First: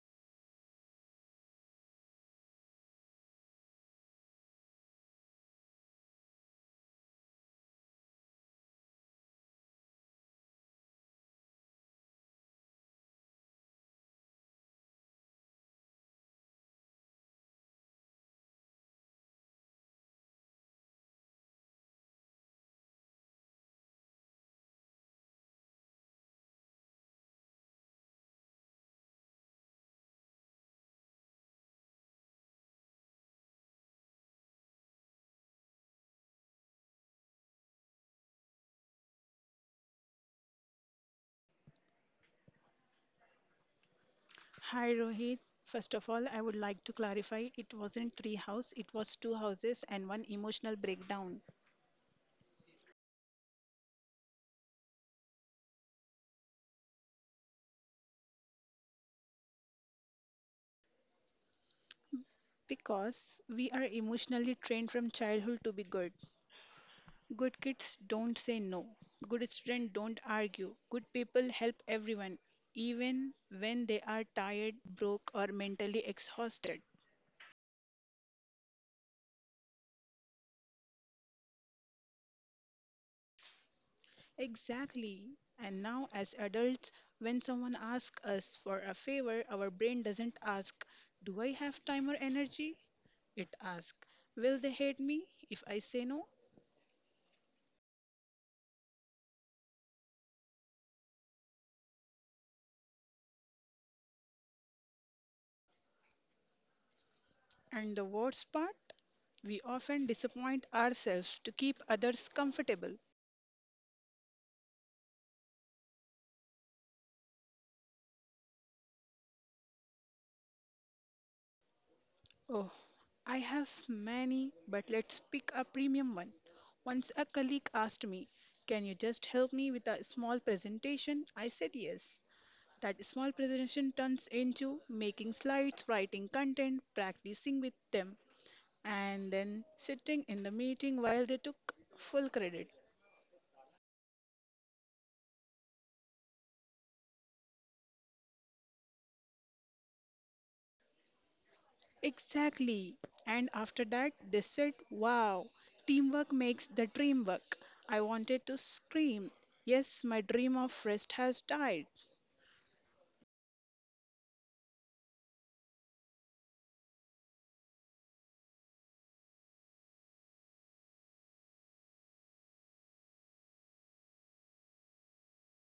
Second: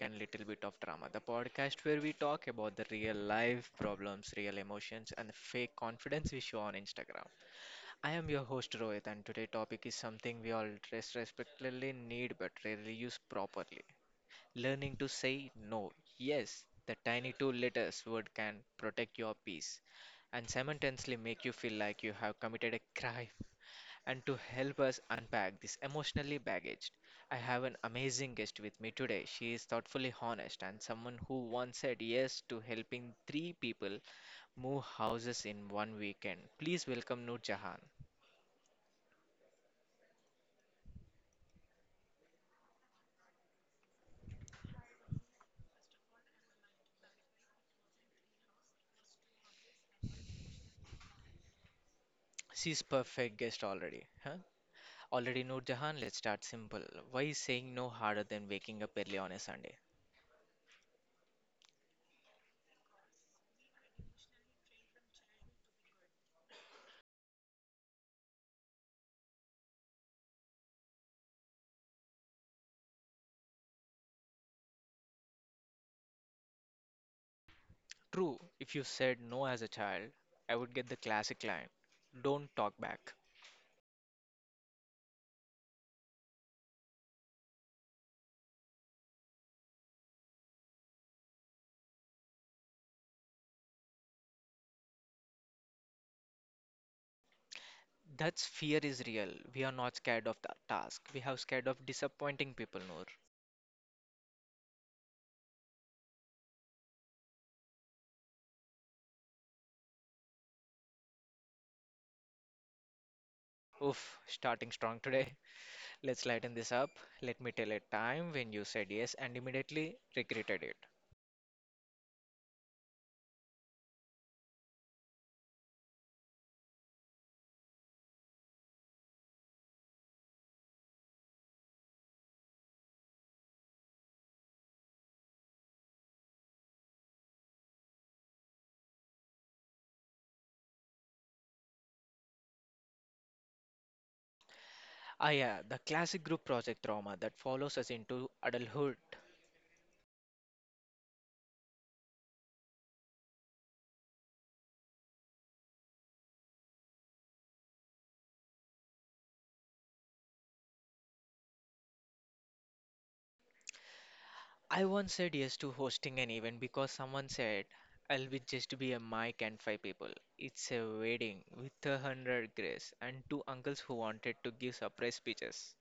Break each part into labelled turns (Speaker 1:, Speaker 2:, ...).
Speaker 1: and Little Bit of Drama, the podcast where we talk about the real life problems, real emotions, and the fake confidence we show on Instagram. I am your host Rohit, and today's topic is something we all respectively need but rarely use properly learning to say no. Yes, the tiny two letters word can protect your peace and simultaneously make you feel like you have committed a crime and to help us unpack this emotionally baggage, I have an amazing guest with me today. She is thoughtfully honest and someone who once said yes to helping three people move houses in one weekend. Please welcome Noor Jahan.
Speaker 2: Hi Rohit. First of all, I would like to clarify it wasn't three house, it was two houses and one emotional breakdown.
Speaker 1: She's perfect guest already, huh? Already Noor Jahan, let's start simple. Why is saying no harder than waking up early on a Sunday?
Speaker 2: Because we are emotionally trained from childhood to be good. Good kids don't say no. Good students don't argue. Good people help everyone, even when they are tired, broke, or mentally exhausted.
Speaker 1: True, if you said no as a child, I would get the classic line, don't talk back.
Speaker 2: Exactly. And now, as adults, when someone asks us for a favor, our brain doesn't ask, do I have time or energy? It asks, will they hate me if I say no?
Speaker 1: That's fear is real. We are not scared of the task. We have scared of disappointing people, Noor.
Speaker 2: And the worst part, we often disappoint ourselves to keep others comfortable.
Speaker 1: Oof, starting strong today. Let's lighten this up. Let me tell a time when you said yes and immediately regretted it.
Speaker 2: Oh, I have many, but let's pick a premium one. Once a colleague asked me, can you just help me with a small presentation? I said yes. That small presentation turns into making slides, writing content, practicing with them, and then sitting in the meeting while they took full credit.
Speaker 1: Ah, yeah, the classic group project trauma that follows us into adulthood.
Speaker 2: Exactly. And after that, they said, wow, teamwork makes the dream work. I wanted to scream. Yes, my dream of rest has died.
Speaker 1: I once said yes to hosting an event because someone said, I'll be just be a mic and five people. It's a wedding with 100 grace and two uncles who wanted to give surprise speeches.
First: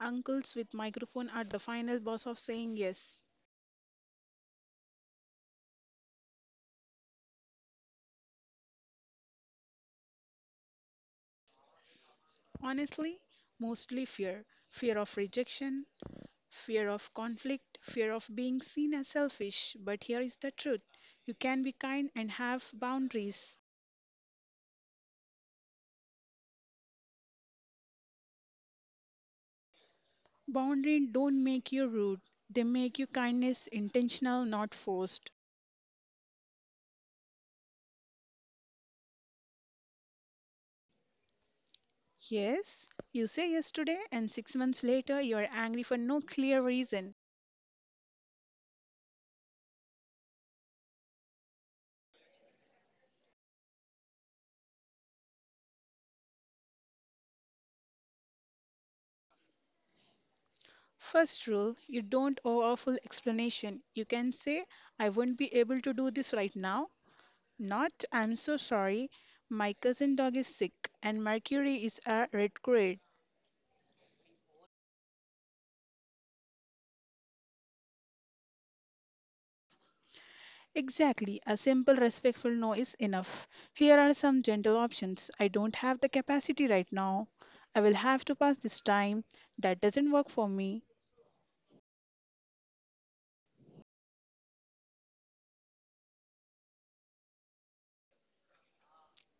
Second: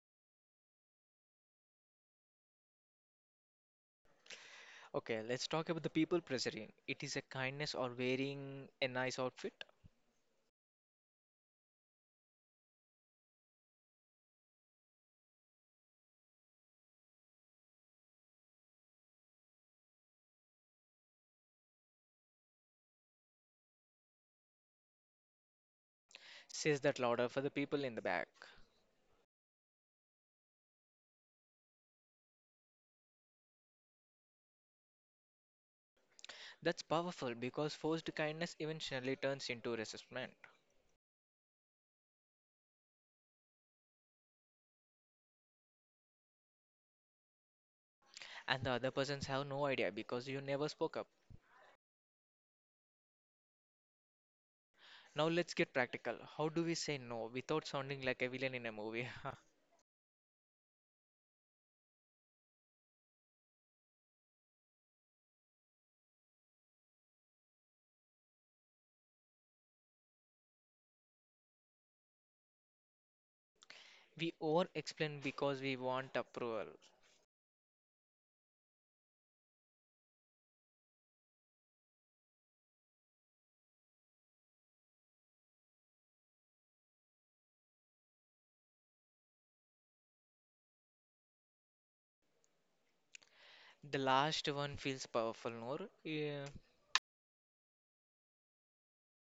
Speaker 2: Uncles with microphone are the final boss of saying yes.
Speaker 1: Okay, let's talk about the people pressuring. It is a kindness or wearing a nice outfit.
Speaker 2: Honestly, mostly fear of rejection, fear of conflict, fear of being seen as selfish. But here is the truth, you can be kind and have boundaries.
Speaker 1: Says that louder for the people in the back.
Speaker 2: Boundaries don't make you rude, they make your kindness intentional, not forced.
Speaker 1: That's powerful because forced kindness eventually turns into resentment,
Speaker 2: Yes, you say yes today, and 6 months later you are angry for no clear reason.
Speaker 1: and the other persons have no idea because you never spoke up. Now let's get practical. How do we say no without sounding like a villain in a movie?
Speaker 2: First rule, you don't owe a full explanation. You can say, I won't be able to do this right now. Not, I'm so sorry. My cousin dog is sick, and Mercury is a retrograde.
Speaker 1: we over explain because we want approval.
Speaker 2: Exactly, a simple respectful no is enough. Here are some gentle options. I don't have the capacity right now. I will have to pass this time. That doesn't work for me.
Speaker 1: The last one feels powerful, Noor. Yeah.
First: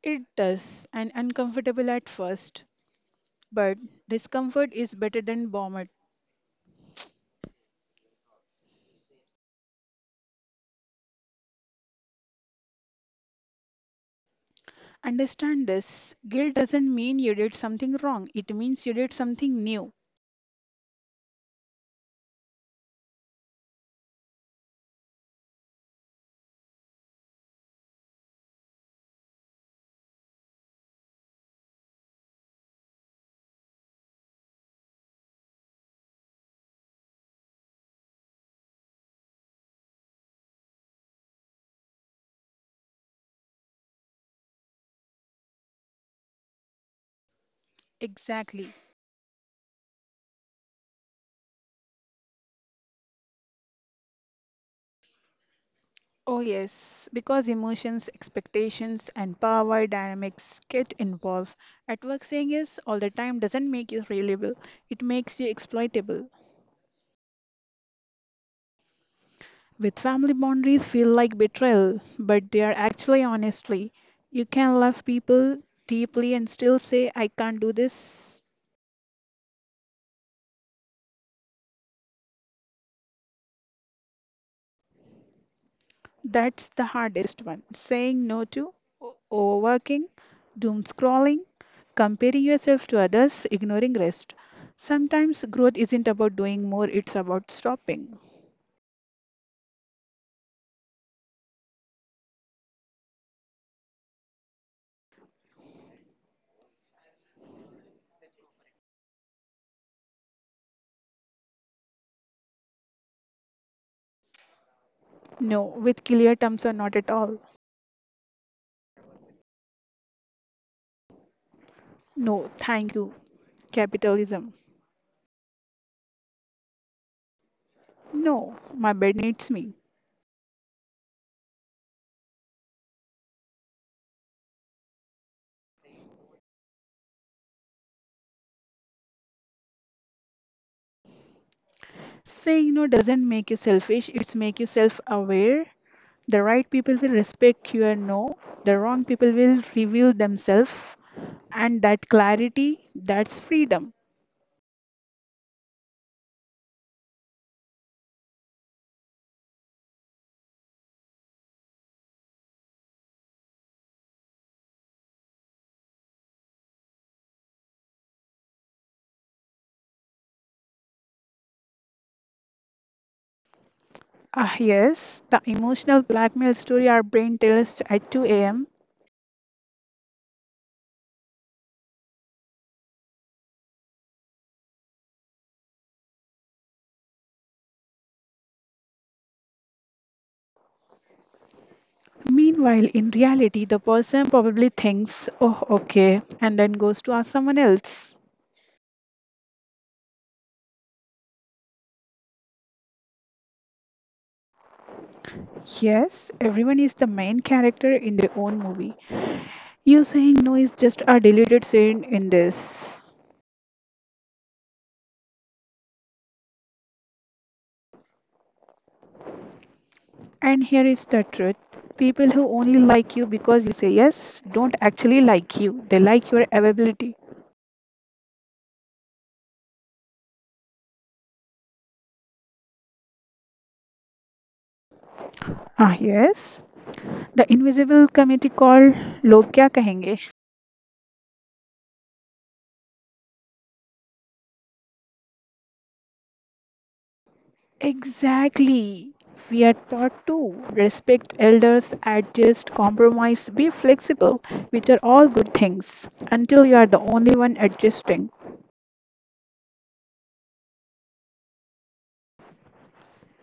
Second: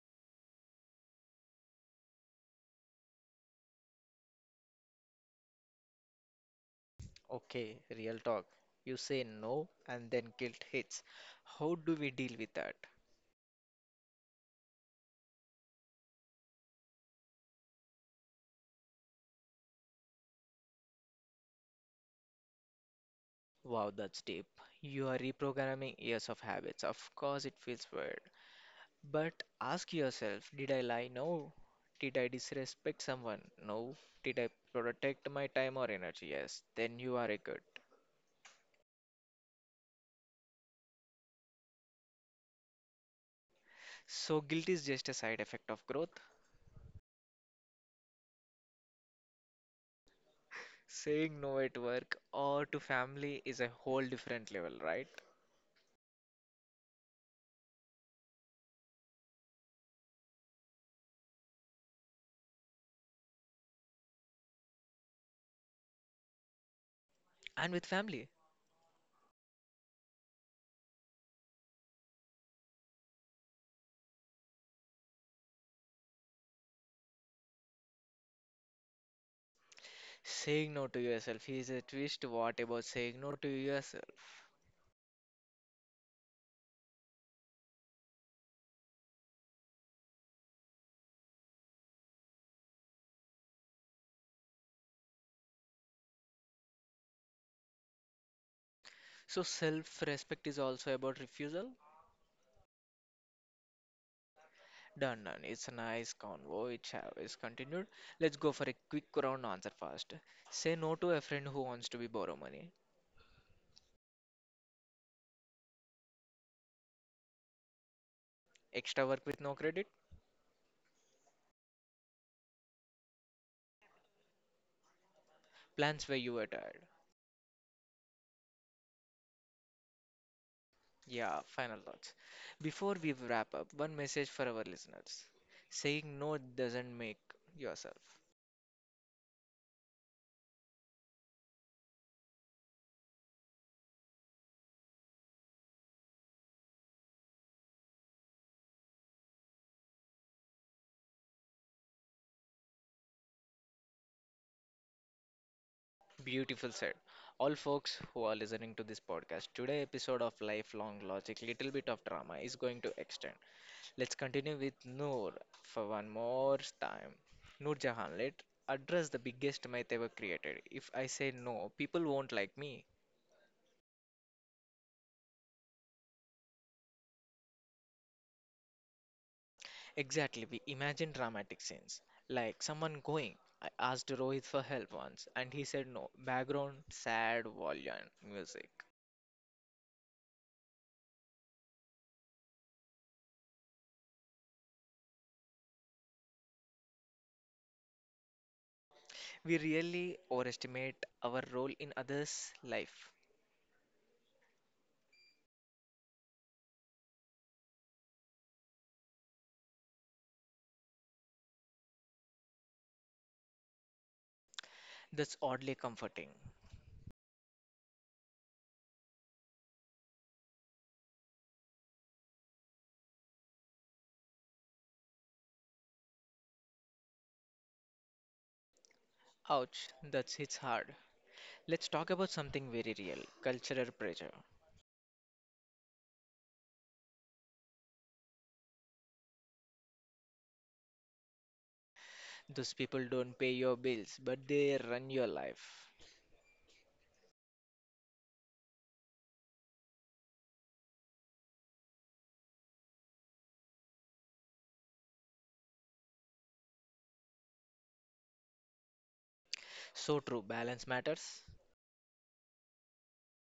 Speaker 2: It does, and uncomfortable at first. But discomfort is better than vomit.
Speaker 1: Okay, real talk. You say no and then guilt hits. How do we deal with that?
Speaker 2: Understand, this guilt doesn't mean you did something wrong, it means you did something new.
Speaker 1: Wow, that's deep. You are reprogramming years of habits. Of course, it feels weird. But ask yourself, did I lie? No. Did I disrespect someone? No. Did I protect my time or energy? Yes. Then you are a good. So, guilt is just a side effect of growth.
Speaker 2: Exactly.
Speaker 1: Saying no at work or to family is a whole different level, right?
Speaker 2: Oh, yes, because emotions, expectations, and power dynamics get involved. At work, saying yes all the time doesn't make you reliable, it makes you exploitable.
Speaker 1: And with family,
Speaker 2: With family, boundaries feel like betrayal, but they are actually honestly. You can love people deeply and still say, I can't do this.
Speaker 1: saying no to yourself is a twist. What about saying no to yourself?
Speaker 2: That's the hardest one. Saying no to overworking, doom scrolling, comparing yourself to others, ignoring rest. Sometimes growth isn't about doing more, it's about stopping.
Speaker 1: So self-respect is also about refusal. Done, done. It's a nice convo. It is continued. Let's go for a quick round answer fast. Say no to a friend who wants to be borrow money.
Speaker 2: No, with clear terms or not at all.
Speaker 1: Extra work with no credit.
Speaker 2: No, thank you. Capitalism.
Speaker 1: Plans where you were tired.
Speaker 2: No, my bed needs me.
Speaker 1: Yeah, final thoughts. Before we wrap up, one message for our listeners. Saying no doesn't make yourself.
Speaker 2: Saying no doesn't make you selfish, it's make you self-aware. The right people will respect your no, the wrong people will reveal themselves. And that clarity, that's freedom.
Speaker 1: Beautiful said. All folks who are listening to this podcast, today episode of Lifelong Logic, little bit of drama is going to extend. Let's continue with Noor for one more time. Noor Jahan, let address the biggest myth ever created. If I say no, people won't like me.
Speaker 2: Ah, yes, the emotional blackmail story our brain tells at 2 a.m.
Speaker 1: Exactly, we imagine dramatic scenes. Like someone going. I asked Rohit for help once and he said no. Background, sad volume music.
Speaker 2: Meanwhile, in reality, the person probably thinks, oh, okay, and then goes to ask someone else.
Speaker 1: We really overestimate our role in others' life.
Speaker 2: Yes, everyone is the main character in their own movie. You saying no is just a deleted scene in this.
Speaker 1: That's oddly comforting.
Speaker 2: And here is the truth. People who only like you because you say yes don't actually like you. They like your availability.
Speaker 1: Ouch, that hits hard. Let's talk about something very real cultural pressure.
Speaker 2: Ah, yes. The invisible committee called log kya kahenge.
Speaker 1: Those people don't pay your bills, but they run your life.
Speaker 2: Exactly. We are taught to respect elders, adjust, compromise, be flexible, which are all good things, until you are the only one adjusting.
Speaker 1: So true, balance matters.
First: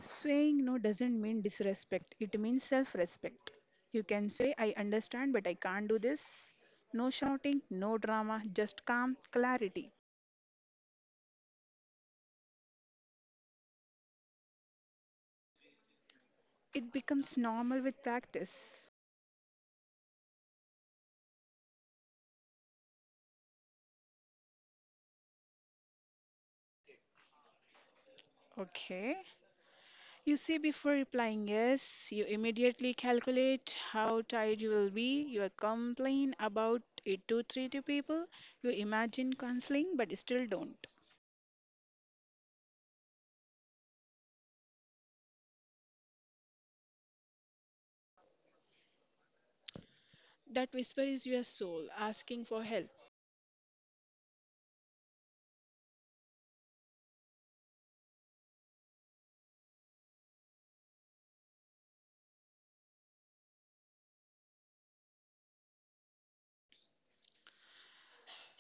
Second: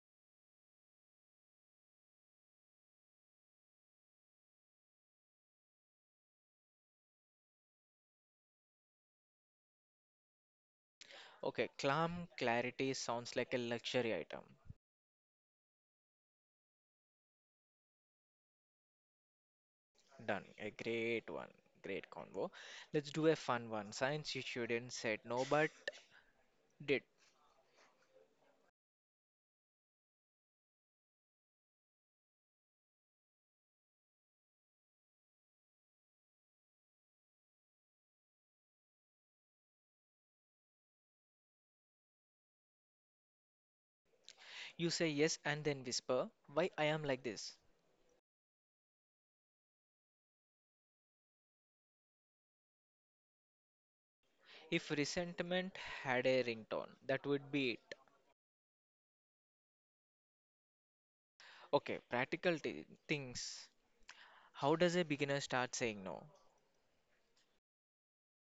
Speaker 2: Saying no doesn't mean disrespect, it means self respect. You can say, I understand, but I can't do this. No shouting, no drama, just calm clarity.
Speaker 1: Okay, calm clarity sounds like a luxury item.
Speaker 2: It becomes normal with practice.
Speaker 1: Done, a great one. Great convo. Let's do a fun one. Science you shouldn't said no but did.
Speaker 2: Okay. You see, before replying yes, you immediately calculate how tired you will be. You complain about it to three to people. You imagine counseling, but still don't.
Speaker 1: You say yes and then whisper, why I am like this.
Speaker 2: That whisper is your soul asking for help.
Speaker 1: If resentment had a ringtone, that would be it. Okay, practical t things. How does a beginner start saying no?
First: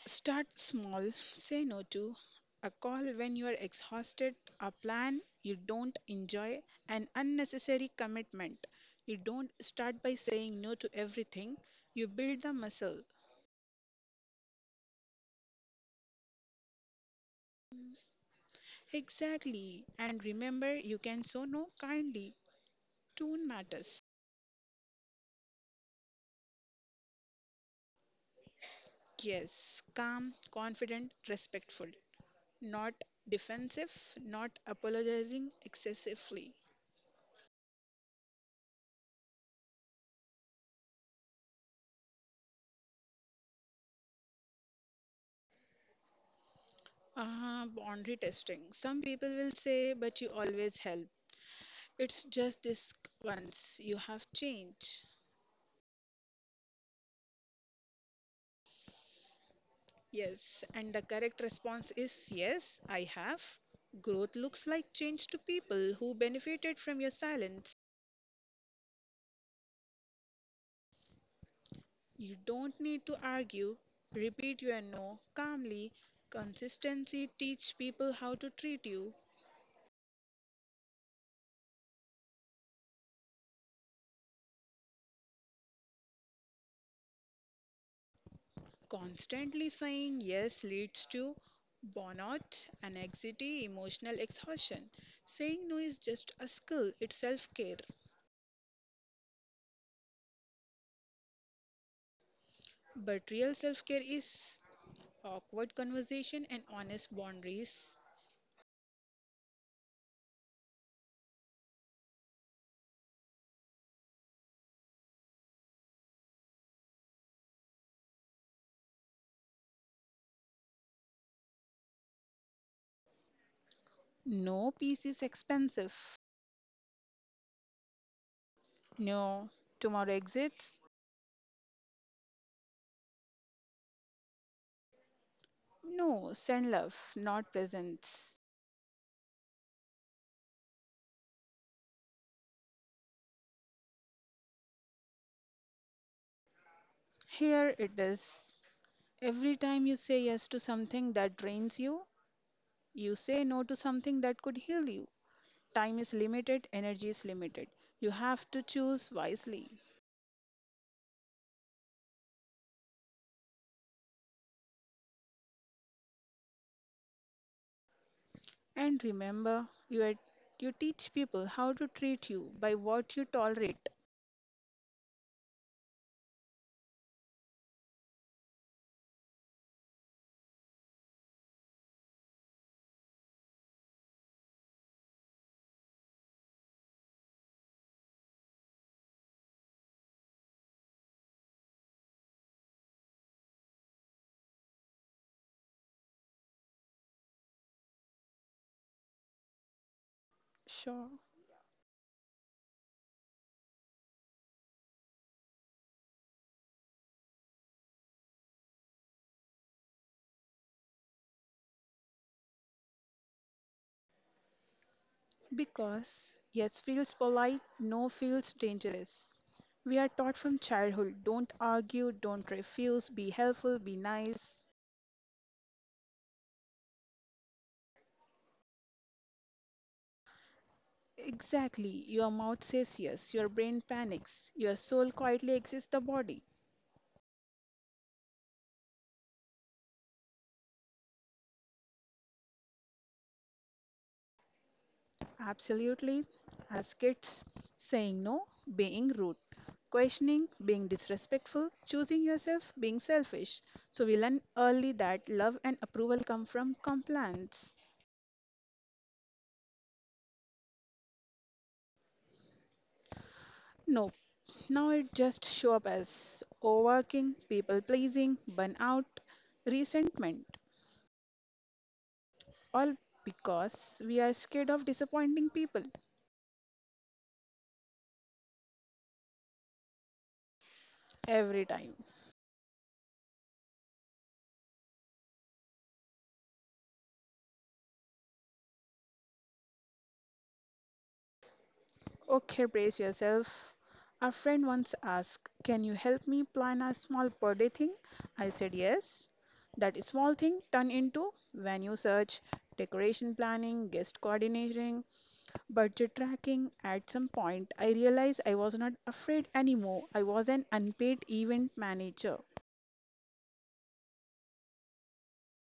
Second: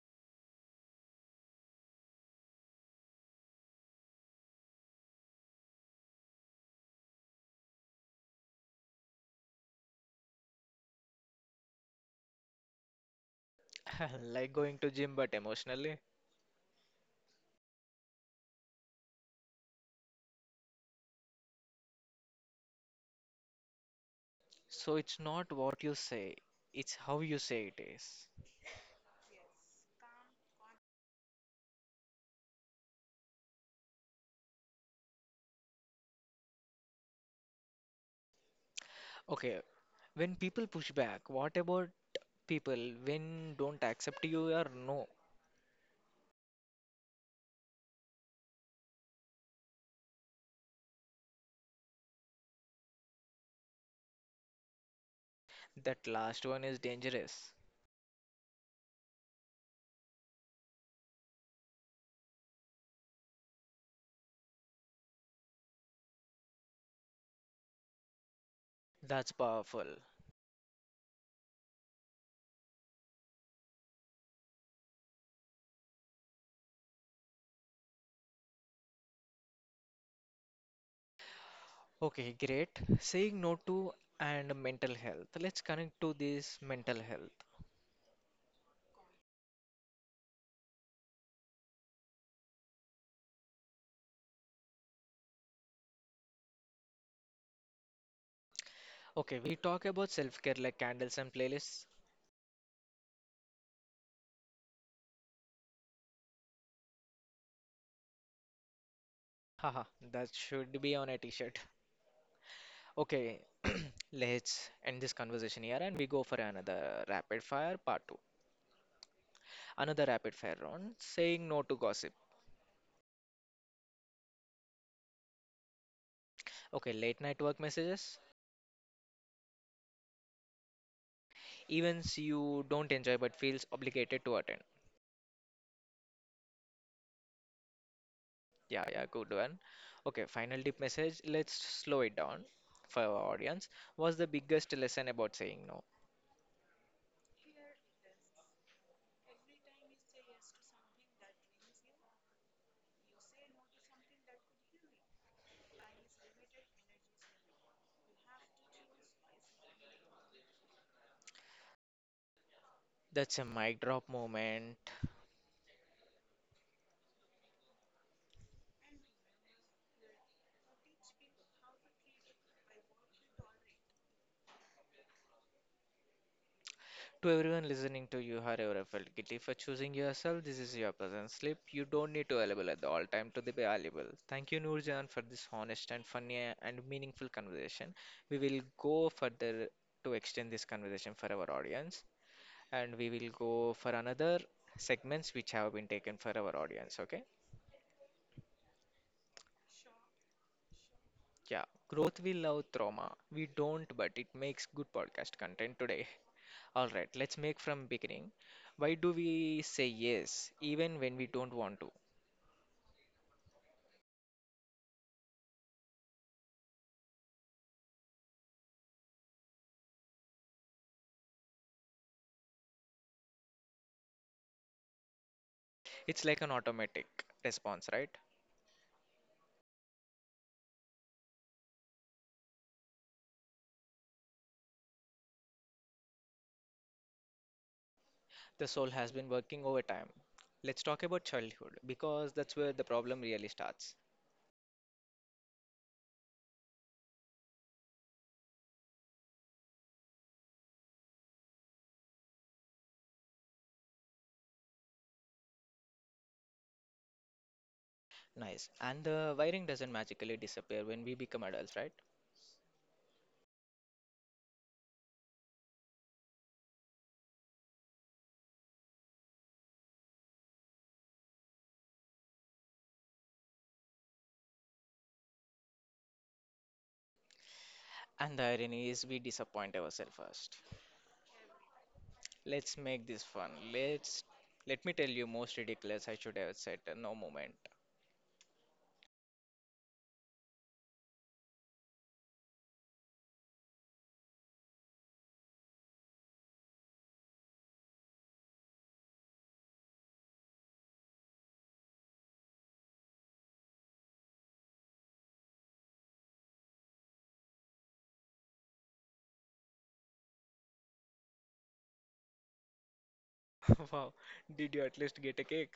Speaker 2: Start small. Say no to a call when you are exhausted, a plan you don't enjoy, an unnecessary commitment. You don't start by saying no to everything. You build the muscle.
Speaker 1: Like going to gym, but emotionally.
Speaker 2: Exactly. And remember, you can so no kindly. Tone matters.
Speaker 1: So it's not what you say, it's how you say it is.
Speaker 2: Yes, calm, confident, respectful. Not defensive, not apologizing excessively.
Speaker 1: Okay, when people push back, what about people when don't accept you or no?
Speaker 2: Ah, boundary testing. Some people will say, but you always help. It's just this once. You have changed.
Speaker 1: That last one is dangerous.
Speaker 2: Yes, and the correct response is, yes, I have. Growth looks like change to people who benefited from your silence.
Speaker 1: That's powerful.
Speaker 2: You don't need to argue. Repeat your no calmly. Consistency teach people how to treat you.
Speaker 1: Okay, great. Saying no to and mental health. Let's connect to this mental health.
Speaker 2: Constantly saying yes leads to burnout, anxiety, emotional exhaustion. Saying no is just a skill, it's self-care.
Speaker 1: Okay, we talk about self-care like candles and playlists,
Speaker 2: But real self-care is awkward conversation and honest boundaries.
Speaker 1: haha, that should be on a t-shirt. Okay, let's end this conversation here and we go for another rapid fire part 2. Another rapid fire round, saying no to gossip.
Speaker 2: No, peace is expensive.
Speaker 1: Okay, late night work messages,
Speaker 2: No, tomorrow exits.
Speaker 1: events you don't enjoy but feels obligated to attend.
Speaker 2: No, send love, not presents.
Speaker 1: Yeah, yeah, good one. Okay, final deep message. Let's slow it down for our audience. What's the biggest lesson about saying no?
Speaker 2: Here it is. Every time you say yes to something that drains you, you say no to something that could heal you. Time is limited, energy is limited. You have to choose wisely.
Speaker 1: That's a mic drop moment.
Speaker 2: And remember, you teach people how to treat you by what you tolerate.
Speaker 1: To everyone listening to you, have ever felt guilty for choosing yourself? This is your present slip. You don't need to available at the all time to be valuable. Thank you, Noorjan, for this honest and funny and meaningful conversation. We will go further to extend this conversation for our audience, and we will go for another segments which have been taken for our audience. Okay?
Speaker 2: Sure.
Speaker 1: Yeah, growth will love trauma. We don't, but it makes good podcast content today. All right, let's make from beginning. Why do we say yes even when we don't want to?
Speaker 2: Because yes feels polite, no feels dangerous. We are taught from childhood, don't argue, don't refuse, be helpful, be nice.
Speaker 1: It's like an automatic response, right?
Speaker 2: Exactly. Your mouth says yes, your brain panics, your soul quietly exits the body.
Speaker 1: The soul has been working overtime. Let's talk about childhood because that's where the problem really starts.
Speaker 2: Absolutely. As kids, saying no, being rude, questioning, being disrespectful, choosing yourself, being selfish. So we learn early that love and approval come from compliance.
Speaker 1: Nice. And the wiring doesn't magically disappear when we become adults, right?
Speaker 2: No, now it just show up as overworking, people pleasing, burnout, resentment, all because we are scared of disappointing people
Speaker 1: And the irony is we disappoint ourselves first.
Speaker 2: every time.
Speaker 1: Let's make this fun. Let me tell you most ridiculous I should have said no moment.
Speaker 2: Okay, brace yourself. A friend once asked, can you help me plan a small per day thing? I said yes. That small thing turned into venue search, decoration planning, guest coordination, budget tracking. At some point, I realized I was not afraid anymore. I was an unpaid event manager.
Speaker 1: Wow, did you at least get a cake?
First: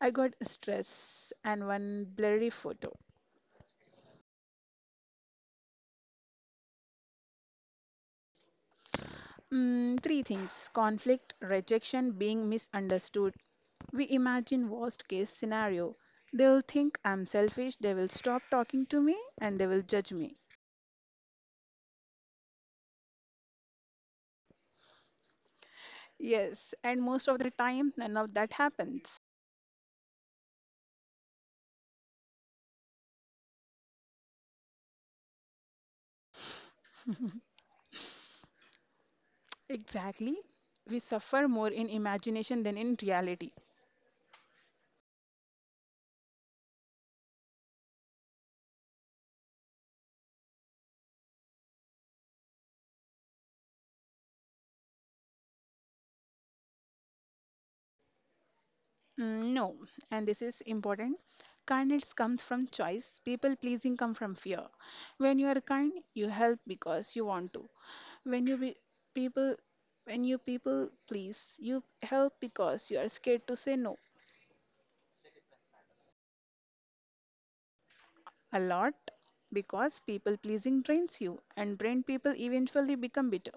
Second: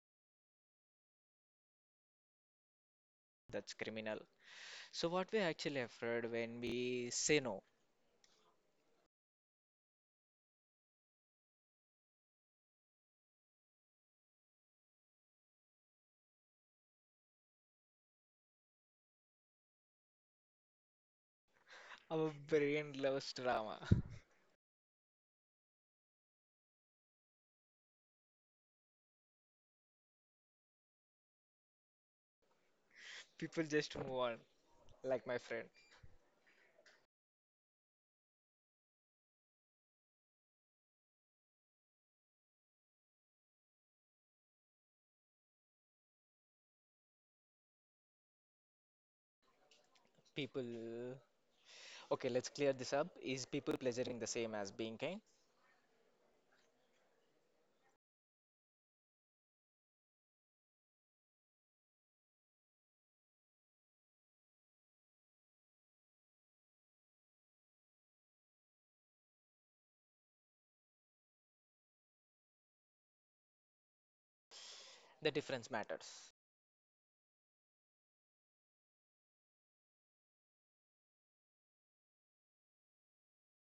Speaker 2: I got stress and one blurry photo.
Speaker 1: That's criminal. So what we actually afraid when we say no?
Speaker 2: Three things, conflict, rejection, being misunderstood. We imagine worst case scenario. They'll think I'm selfish, they will stop talking to me and they will judge me.
Speaker 1: Our brain loves drama.
Speaker 2: Yes, and most of the time none of that happens.
Speaker 1: People just move on, like my friend.
Speaker 2: Exactly. We suffer more in imagination than in reality.
Speaker 1: People. Okay, let's clear this up. Is people pleasuring the same as being kind?
Speaker 2: No, and this is important. Kindness comes from choice. People pleasing comes from fear. When you are kind, you help because you want to. When you be people when you people please, you help because you are scared to say no.
Speaker 1: The difference matters.
Speaker 2: A lot, because people pleasing drains you, and drained people eventually become bitter.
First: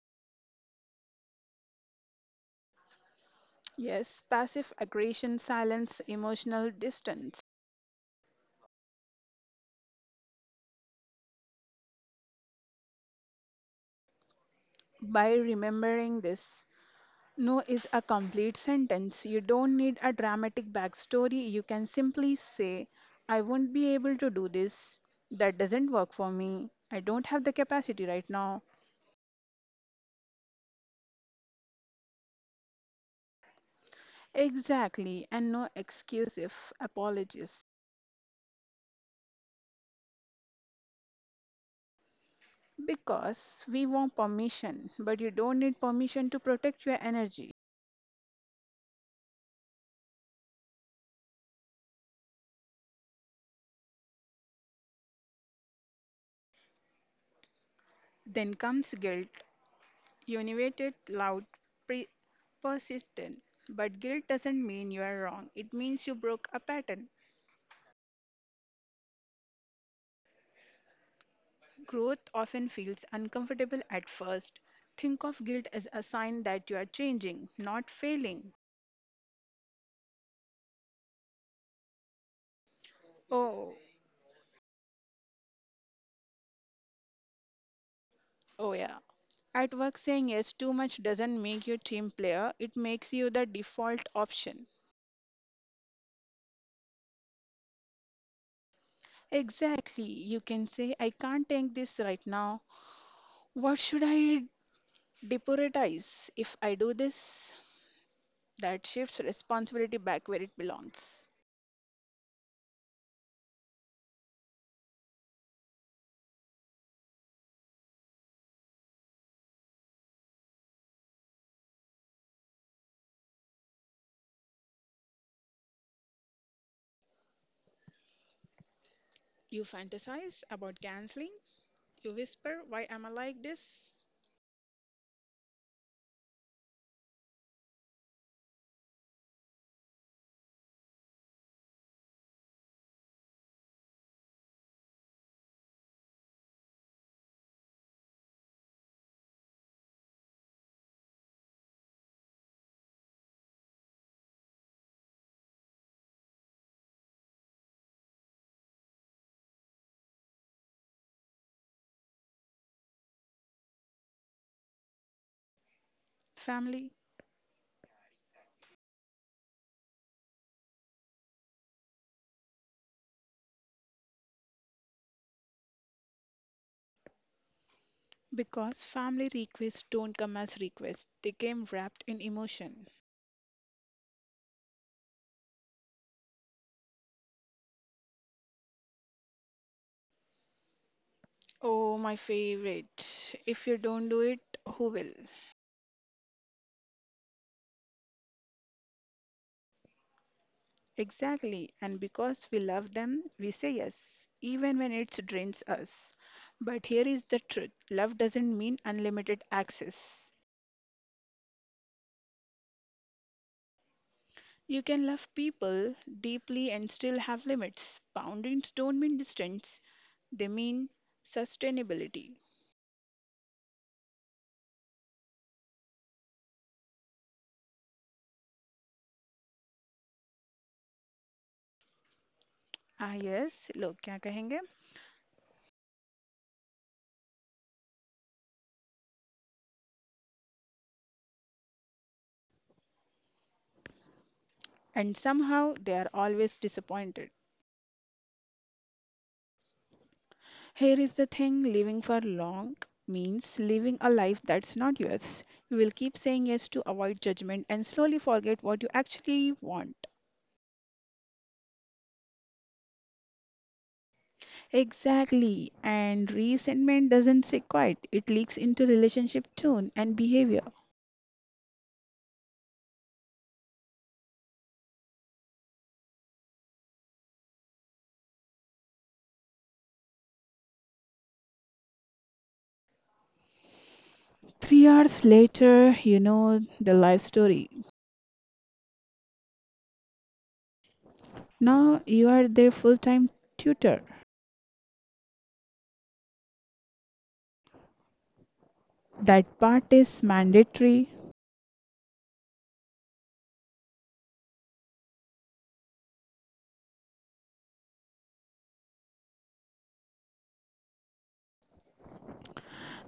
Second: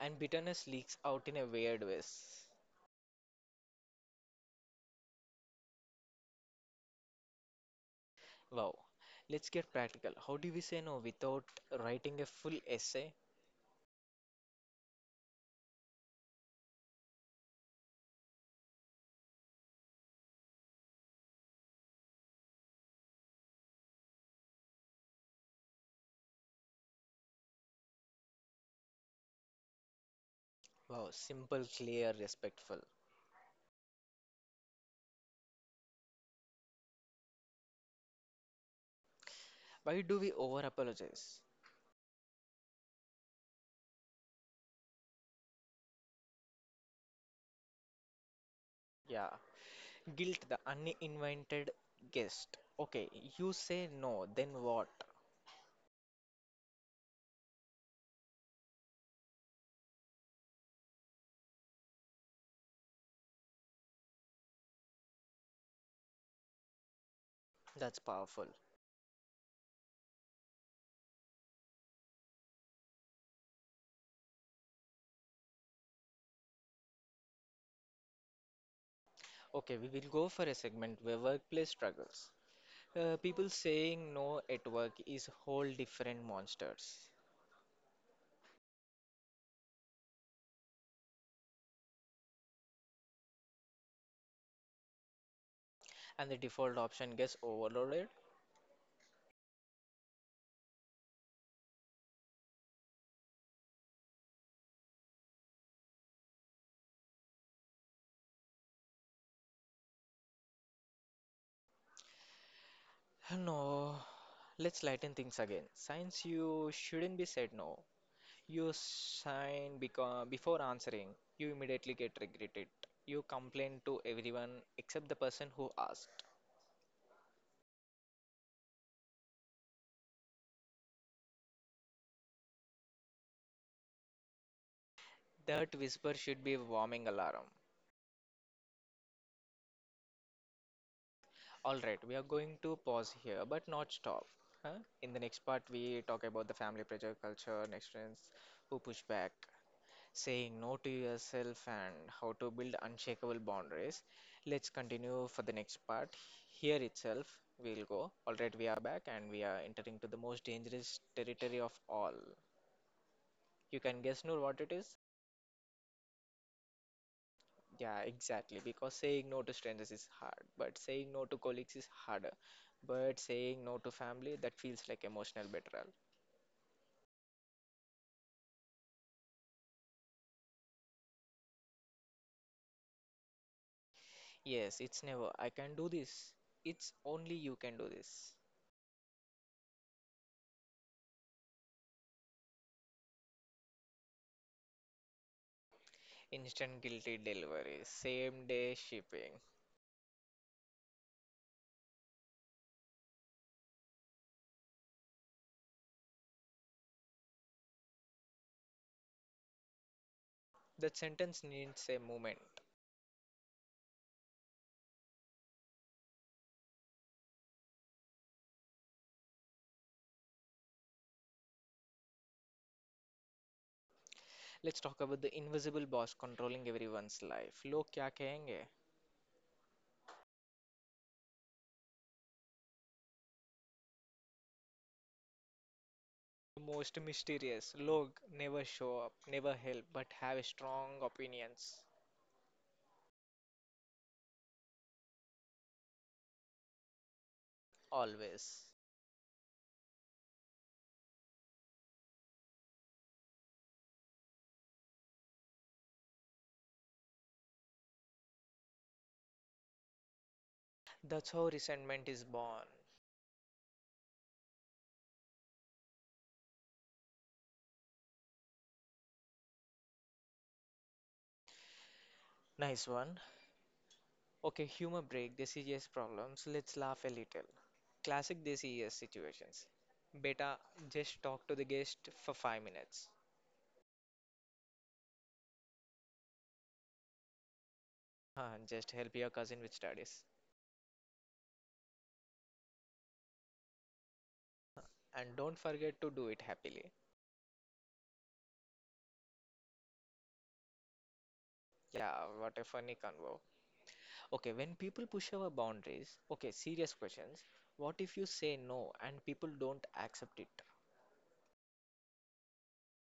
Speaker 1: And bitterness leaks out in a weird ways.
Speaker 2: Yes, passive aggression, silence, emotional distance.
Speaker 1: Wow. Let's get practical. How do we say no without writing a full essay?
Speaker 2: By remembering this, no is a complete sentence. You don't need a dramatic backstory. You can simply say, I won't be able to do this. That doesn't work for me. I don't have the capacity right now.
Speaker 1: Wow, simple, clear, respectful.
Speaker 2: Exactly, and no excuse if apologies.
Speaker 1: Why do we over apologize?
Speaker 2: Because we want permission, but you don't need permission to protect your energy.
Speaker 1: Yeah. Guilt the uninvited guest. Okay, you say no, then what?
Speaker 2: Then comes guilt, univated, loud, pre- persistent. But guilt doesn't mean you are wrong, it means you broke a pattern.
Speaker 1: That's powerful.
Speaker 2: Growth often feels uncomfortable at first. Think of guilt as a sign that you are changing, not failing.
Speaker 1: Okay, we will go for a segment where workplace struggles. People
Speaker 2: Oh,
Speaker 1: saying no at work is whole different monsters,
Speaker 2: oh yeah. At work, saying yes too much doesn't make you team player, it makes you the default option.
Speaker 1: and the default option gets overloaded.
Speaker 2: Exactly. You can say, I can't take this right now. What should I deprioritize? If I do this, that shifts responsibility back where it belongs.
Speaker 1: No, let's lighten things again. Since you shouldn't be said no, you sign because before answering, you immediately get regretted. You complain to everyone except the person who asked.
Speaker 2: You fantasize about canceling. You whisper, why am I like this?
Speaker 1: That whisper should be a warming alarm. All right, we are going to pause here, but not stop. Huh? In the next part, we talk about the family pressure culture and friends who push back, saying no to yourself, and how to build unshakable boundaries. Let's continue for the next part. Here itself, we'll go. All right, we are back, and we are entering to the most dangerous territory of all. You can guess, Noor, what it is?
Speaker 2: Family.
Speaker 1: Yeah, exactly. Because saying no to strangers is hard, but saying no to colleagues is harder. But saying no to family, that feels like emotional betrayal.
Speaker 2: Because family requests don't come as requests, they came wrapped in emotion.
Speaker 1: Yes, it's never, I can do this. It's only you can do this.
Speaker 2: Oh, my favorite. If you don't do it, who will?
Speaker 1: Instant guilty delivery, same day shipping.
Speaker 2: Exactly, and because we love them, we say yes, even when it drains us. But here is the truth, love doesn't mean unlimited access.
Speaker 1: That sentence needs a moment.
Speaker 2: You can love people deeply and still have limits. Boundaries don't mean distance, they mean sustainability.
Speaker 1: Let's talk about the invisible boss controlling everyone's life. Log क्या कहेंगे?
Speaker 2: Ah, yes, log kya kahenge?
Speaker 1: Most mysterious. Log never show up, never help, but have strong opinions.
Speaker 2: And somehow they are always disappointed.
Speaker 1: Always.
Speaker 2: Here is the thing, living for long means living a life that's not yours. You will keep saying yes to avoid judgment and slowly forget what you actually want.
Speaker 1: That's how resentment is born.
Speaker 2: Exactly. And resentment doesn't sit quiet, it leaks into relationship tone and behavior.
Speaker 1: Nice one. Okay, humor break the serious problems. Let's laugh a little. Classic DCES situations. Beta, just talk to the guest for 5 minutes.
Speaker 2: 3 hours later, you know the life story.
Speaker 1: Just help your cousin with studies.
Speaker 2: Now you are their full time tutor.
Speaker 1: And don't forget to do it happily.
Speaker 2: That part is mandatory.
Speaker 1: Yeah, what a funny convo. Okay, when people push our boundaries, okay, serious questions. What if you say no and people don't accept it?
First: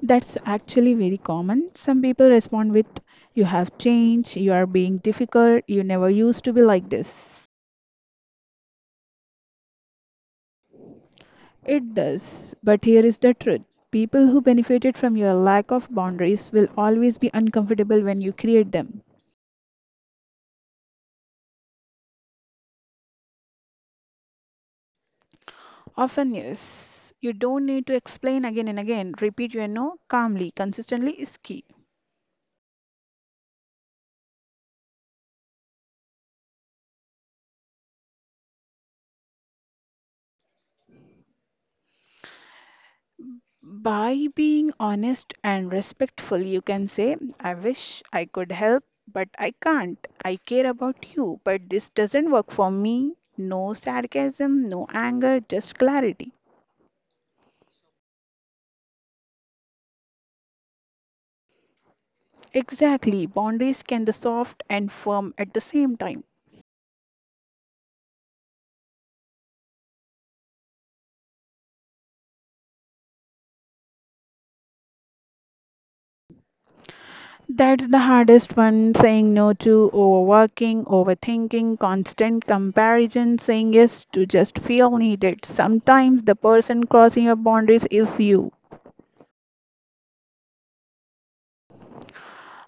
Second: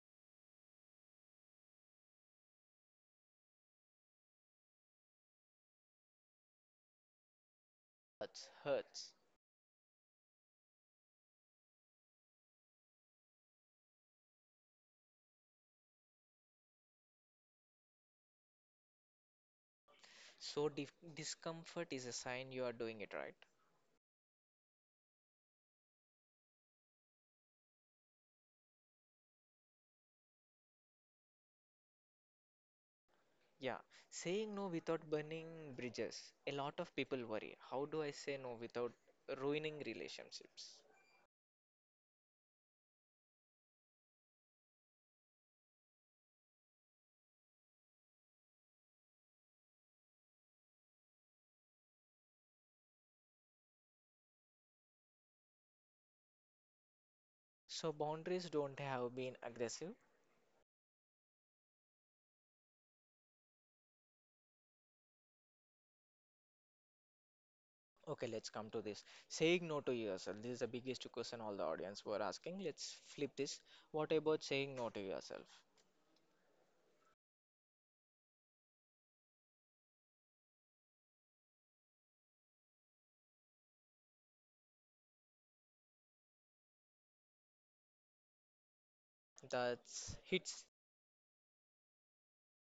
Speaker 2: That's actually very common. Some people respond with, you have changed, you are being difficult, you never used to be like this.
Speaker 1: Hurts, hurts.
Speaker 2: It does, but here is the truth. People who benefited from your lack of boundaries will always be uncomfortable when you create them.
Speaker 1: So, discomfort is a sign you are doing it right.
Speaker 2: Often, yes. You don't need to explain again and again. Repeat your no calmly, consistently is key.
Speaker 1: Yeah, saying no without burning bridges. A lot of people worry, how do I say no without ruining relationships?
Speaker 2: By being honest and respectful, you can say, I wish I could help, but I can't. I care about you, but this doesn't work for me. No sarcasm, no anger, just clarity.
Speaker 1: So boundaries don't have been aggressive.
Speaker 2: Exactly, boundaries can be soft and firm at the same time.
Speaker 1: Okay, let's come to this. Saying no to yourself. This is the biggest question all the audience were asking. Let's flip this. What about saying no to yourself?
Speaker 2: That's the hardest one, saying no to overworking, overthinking, constant comparison, saying yes to just feel needed. Sometimes the person crossing your boundaries is you.
Speaker 1: That's hits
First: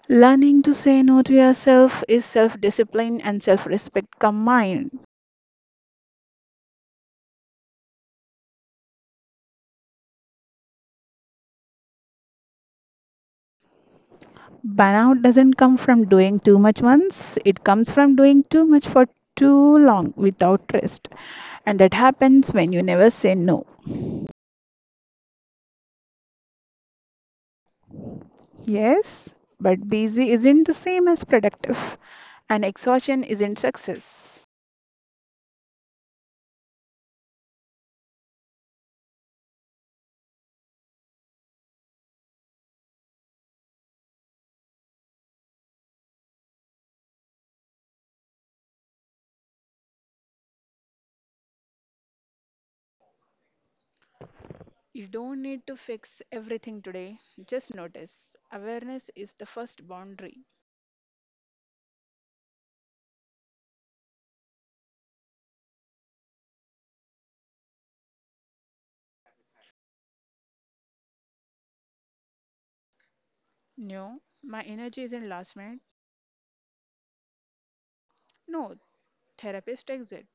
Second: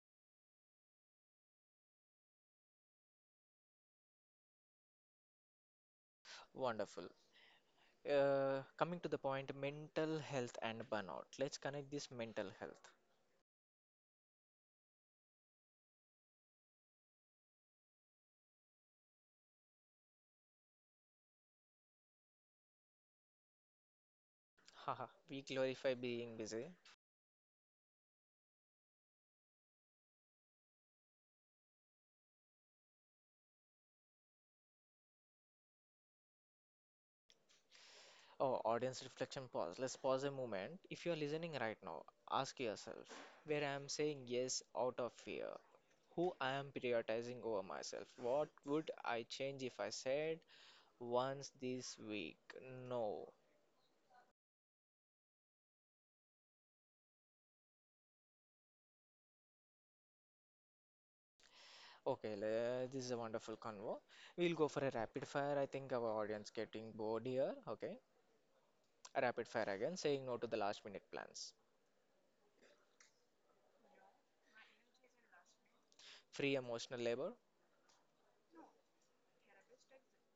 Speaker 2: Learning to say no to yourself is self discipline and self respect combined.
Speaker 1: wonderful. Coming to the point, mental health and burnout. Let's connect this mental health.
Speaker 2: Burnout doesn't come from doing too much once, it comes from doing too much for too long without rest. And that happens when you never say no.
Speaker 1: Haha, we glorify being busy,
Speaker 2: Yes, but busy isn't the same as productive, and exhaustion isn't success.
Speaker 1: oh, audience reflection pause. Let's pause a moment. If you're listening right now, ask yourself where I am saying yes out of fear, who I am prioritizing over myself, what would I change if I said once this week no.
Speaker 2: You don't need to fix everything today, just notice. Awareness is the first boundary.
Speaker 1: Okay, this is a wonderful convo. We'll go for a rapid fire. I think our audience getting bored here. Okay, a rapid fire again, saying no to the last minute plans.
Speaker 2: No, my energy isn't last minute.
Speaker 1: Free emotional labor,
Speaker 2: No, therapist exit.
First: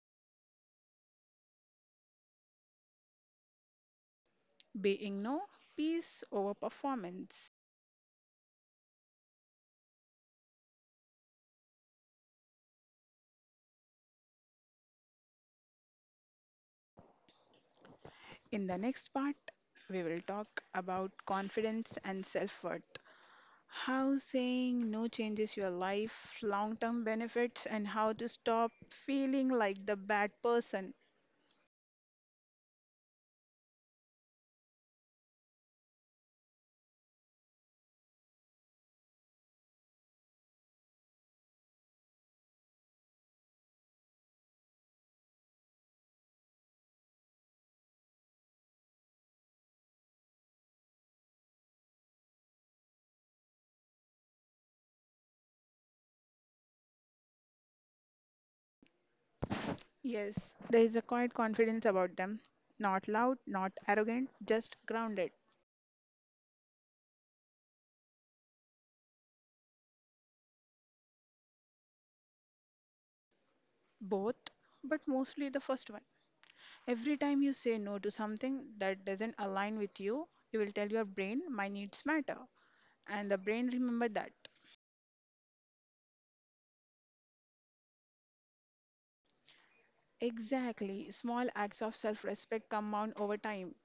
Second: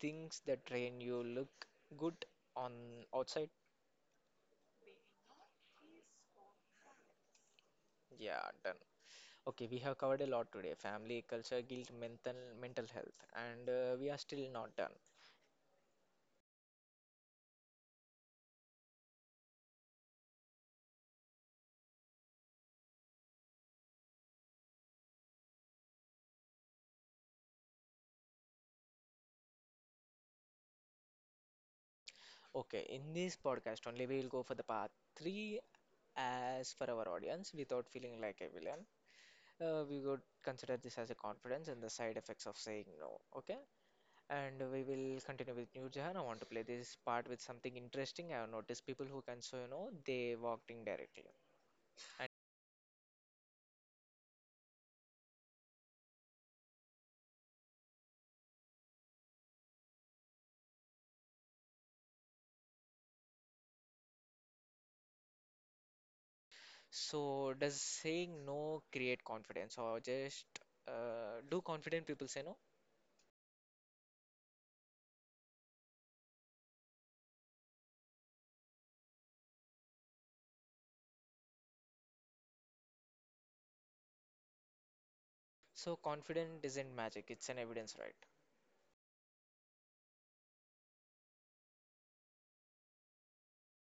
Speaker 1: things that train you look good on outside.
Speaker 2: Being no, peace over performance.
Speaker 1: Yeah, done. Okay, we have covered a lot today family, culture, guilt, mental health, and we are still not done.
Speaker 2: In the next part, we will talk about confidence and self worth. How saying no changes your life, long term benefits, and how to stop feeling like the bad person.
Speaker 1: Okay, in this podcast only, we will go for the part three as for our audience without feeling like a villain. We would consider this as a confidence and the side effects of saying no. Okay, and we will continue with New Jahan. I want to play this part with something interesting. I have noticed people who can say no, they walked in directly.
Speaker 2: Yes, there is a quiet confidence about them. Not loud, not arrogant, just grounded.
Speaker 1: So, does saying no create confidence or just do confident people say no?
Speaker 2: Both, but mostly the first one. Every time you say no to something that doesn't align with you, you will tell your brain, my needs matter. And the brain remember that.
Speaker 1: So confident isn't magic, it's an evidence, right?
Speaker 2: Exactly. Small acts of self-respect compound over time.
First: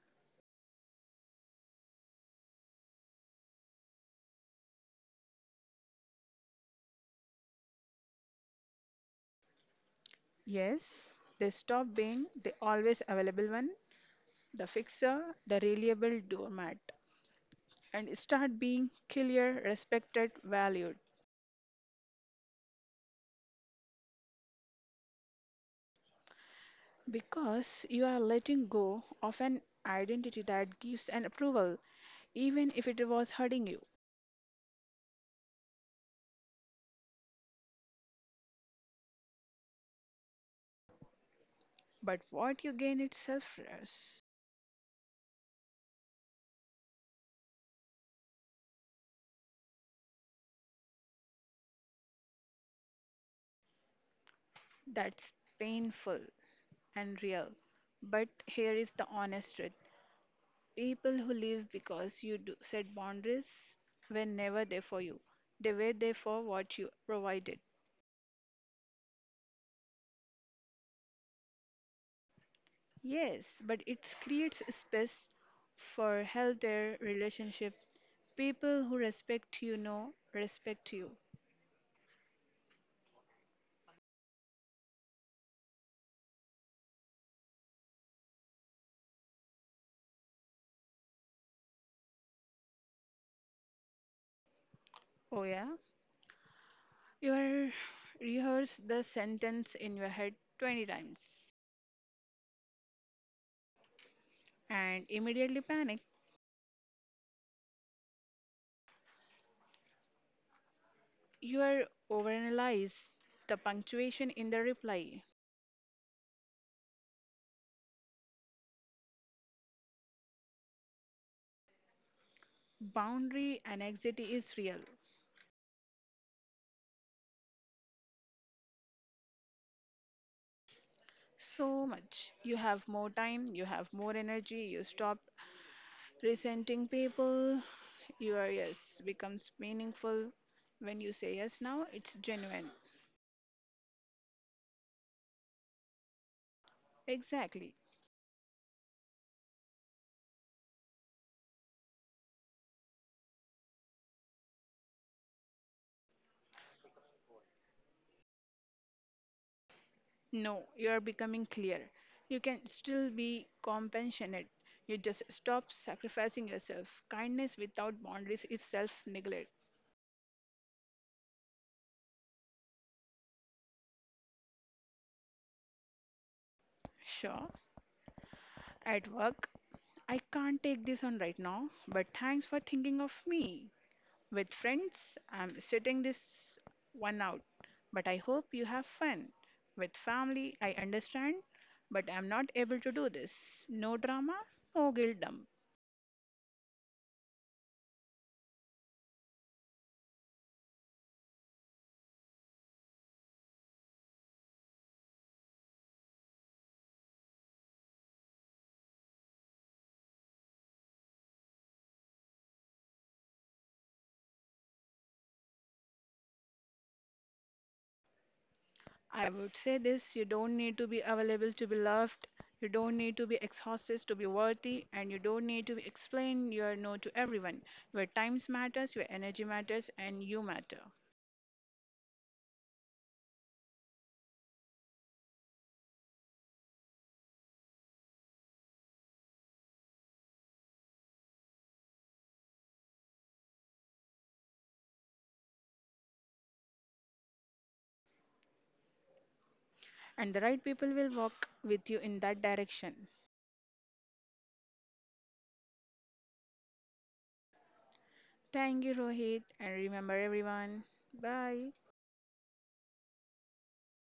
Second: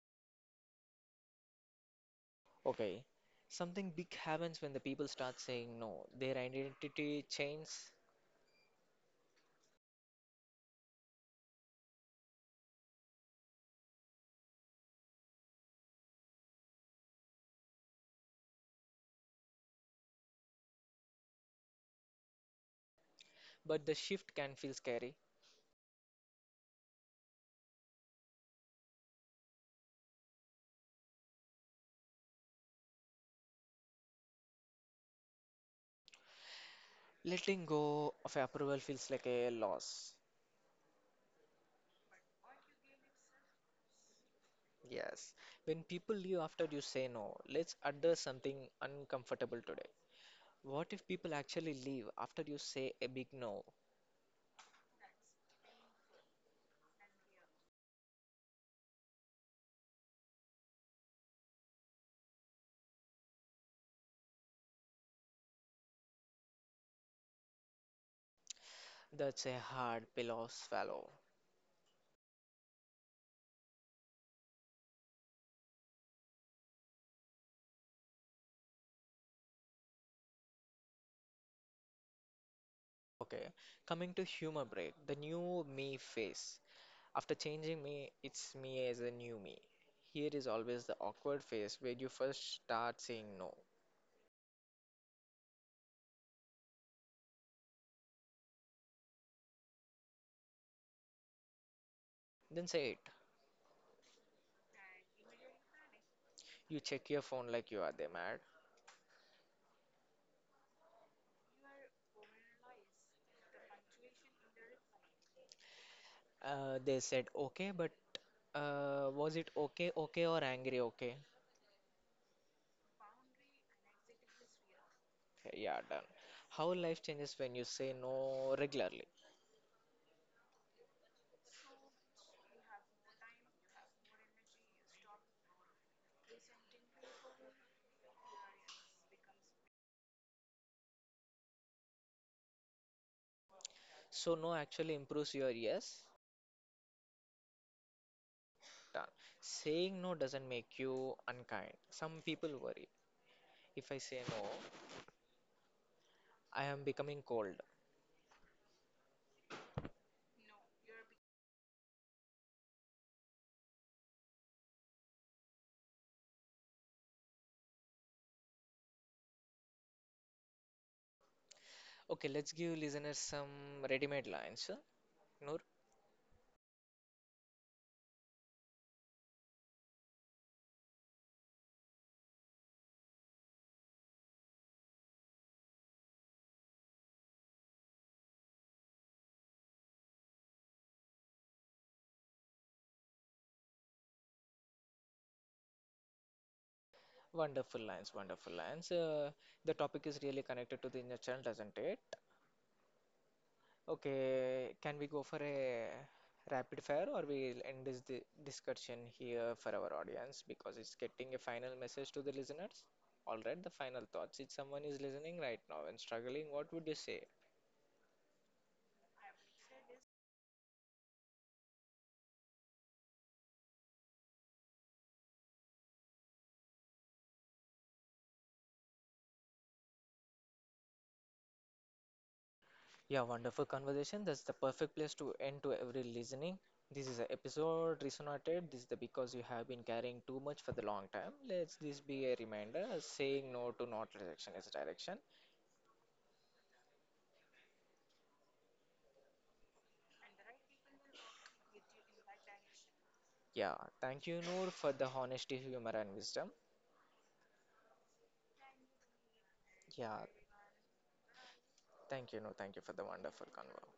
Speaker 1: Okay. Something big happens when the people start saying no. Their identity changes,
Speaker 2: Yes, they stop being the always available one, the fixer, the reliable doormat, and start being clear, respected, valued.
Speaker 1: but the shift can feel scary.
Speaker 2: Because you are letting go of an identity that gives an approval, even if it was hurting you.
Speaker 1: Letting go of approval feels like a loss.
Speaker 2: But what you gain is self-trust.
Speaker 1: Yes. When people leave after you say no, let's address something uncomfortable today. What if people actually leave after you say a big no?
Speaker 2: That's painful and real. But here is the honest truth. People who live because you do set boundaries were never there for you. They were there for what you provided.
Speaker 1: That's a hard pillow to swallow.
Speaker 2: Yes, but it creates a space for healthier relationship. People who respect you know respect you.
Speaker 1: Okay. Coming to humor break, the new me face. After changing me, it's me as a new me. Here is always the awkward phase where you first start saying no,
Speaker 2: Oh yeah? You rehearse the sentence in your head 20 times
Speaker 1: then say it.
Speaker 2: and immediately panic.
Speaker 1: You check your phone like you are they mad.
Speaker 2: You are overanalyze the punctuation in the reply.
Speaker 1: They said okay, but was it okay, okay, or angry, okay?
Speaker 2: Boundary anxiety is real.
Speaker 1: Yeah, done. How life changes when you say no regularly.
Speaker 2: So much. You have more time, you have more energy, you stop resenting people. Your yes becomes meaningful. When you say yes now, it's genuine.
Speaker 1: So, no actually improves your yes.
Speaker 2: Exactly.
Speaker 1: Done. Saying no doesn't make you unkind. Some people worry. If I say no, I am becoming cold.
Speaker 2: No, you are becoming clear. You can still be compassionate. You just stop sacrificing yourself. Kindness without boundaries is self neglect.
Speaker 1: Okay, let's give listeners some ready-made lines. Noor.
Speaker 2: Sure, at work, I can't take this on right now, but thanks for thinking of me. With friends, I'm sitting this one out, but I hope you have fun. With family, I understand, but I'm not able to do this. No drama, no guilt dump.
Speaker 1: Wonderful lines, wonderful lines. The topic is really connected to the inner child, doesn't it? Okay, can we go for a rapid fire or we'll end this di discussion here for our audience because it's getting a final message to the listeners? All right, the final thoughts. If someone is listening right now and struggling, what would you say?
Speaker 2: I would say this, you don't need to be available to be loved, you don't need to be exhausted to be worthy, and you don't need to explain your no to everyone. Your times matters, your energy matters, and you matter.
Speaker 1: Yeah, wonderful conversation. That's the perfect place to end to every listening. This is an episode resonated. This is the because you have been carrying too much for the long time. Let's this be a reminder. Saying no to not rejection is direction.
Speaker 2: And the right people will walk with you in that direction.
Speaker 1: Yeah, thank you, Noor, for the honesty, humor, and wisdom.
Speaker 2: Thank you, Rohit, and remember
Speaker 1: Yeah,
Speaker 2: everyone. Bye.
Speaker 1: thank you, Noor. Thank you for the wonderful convo.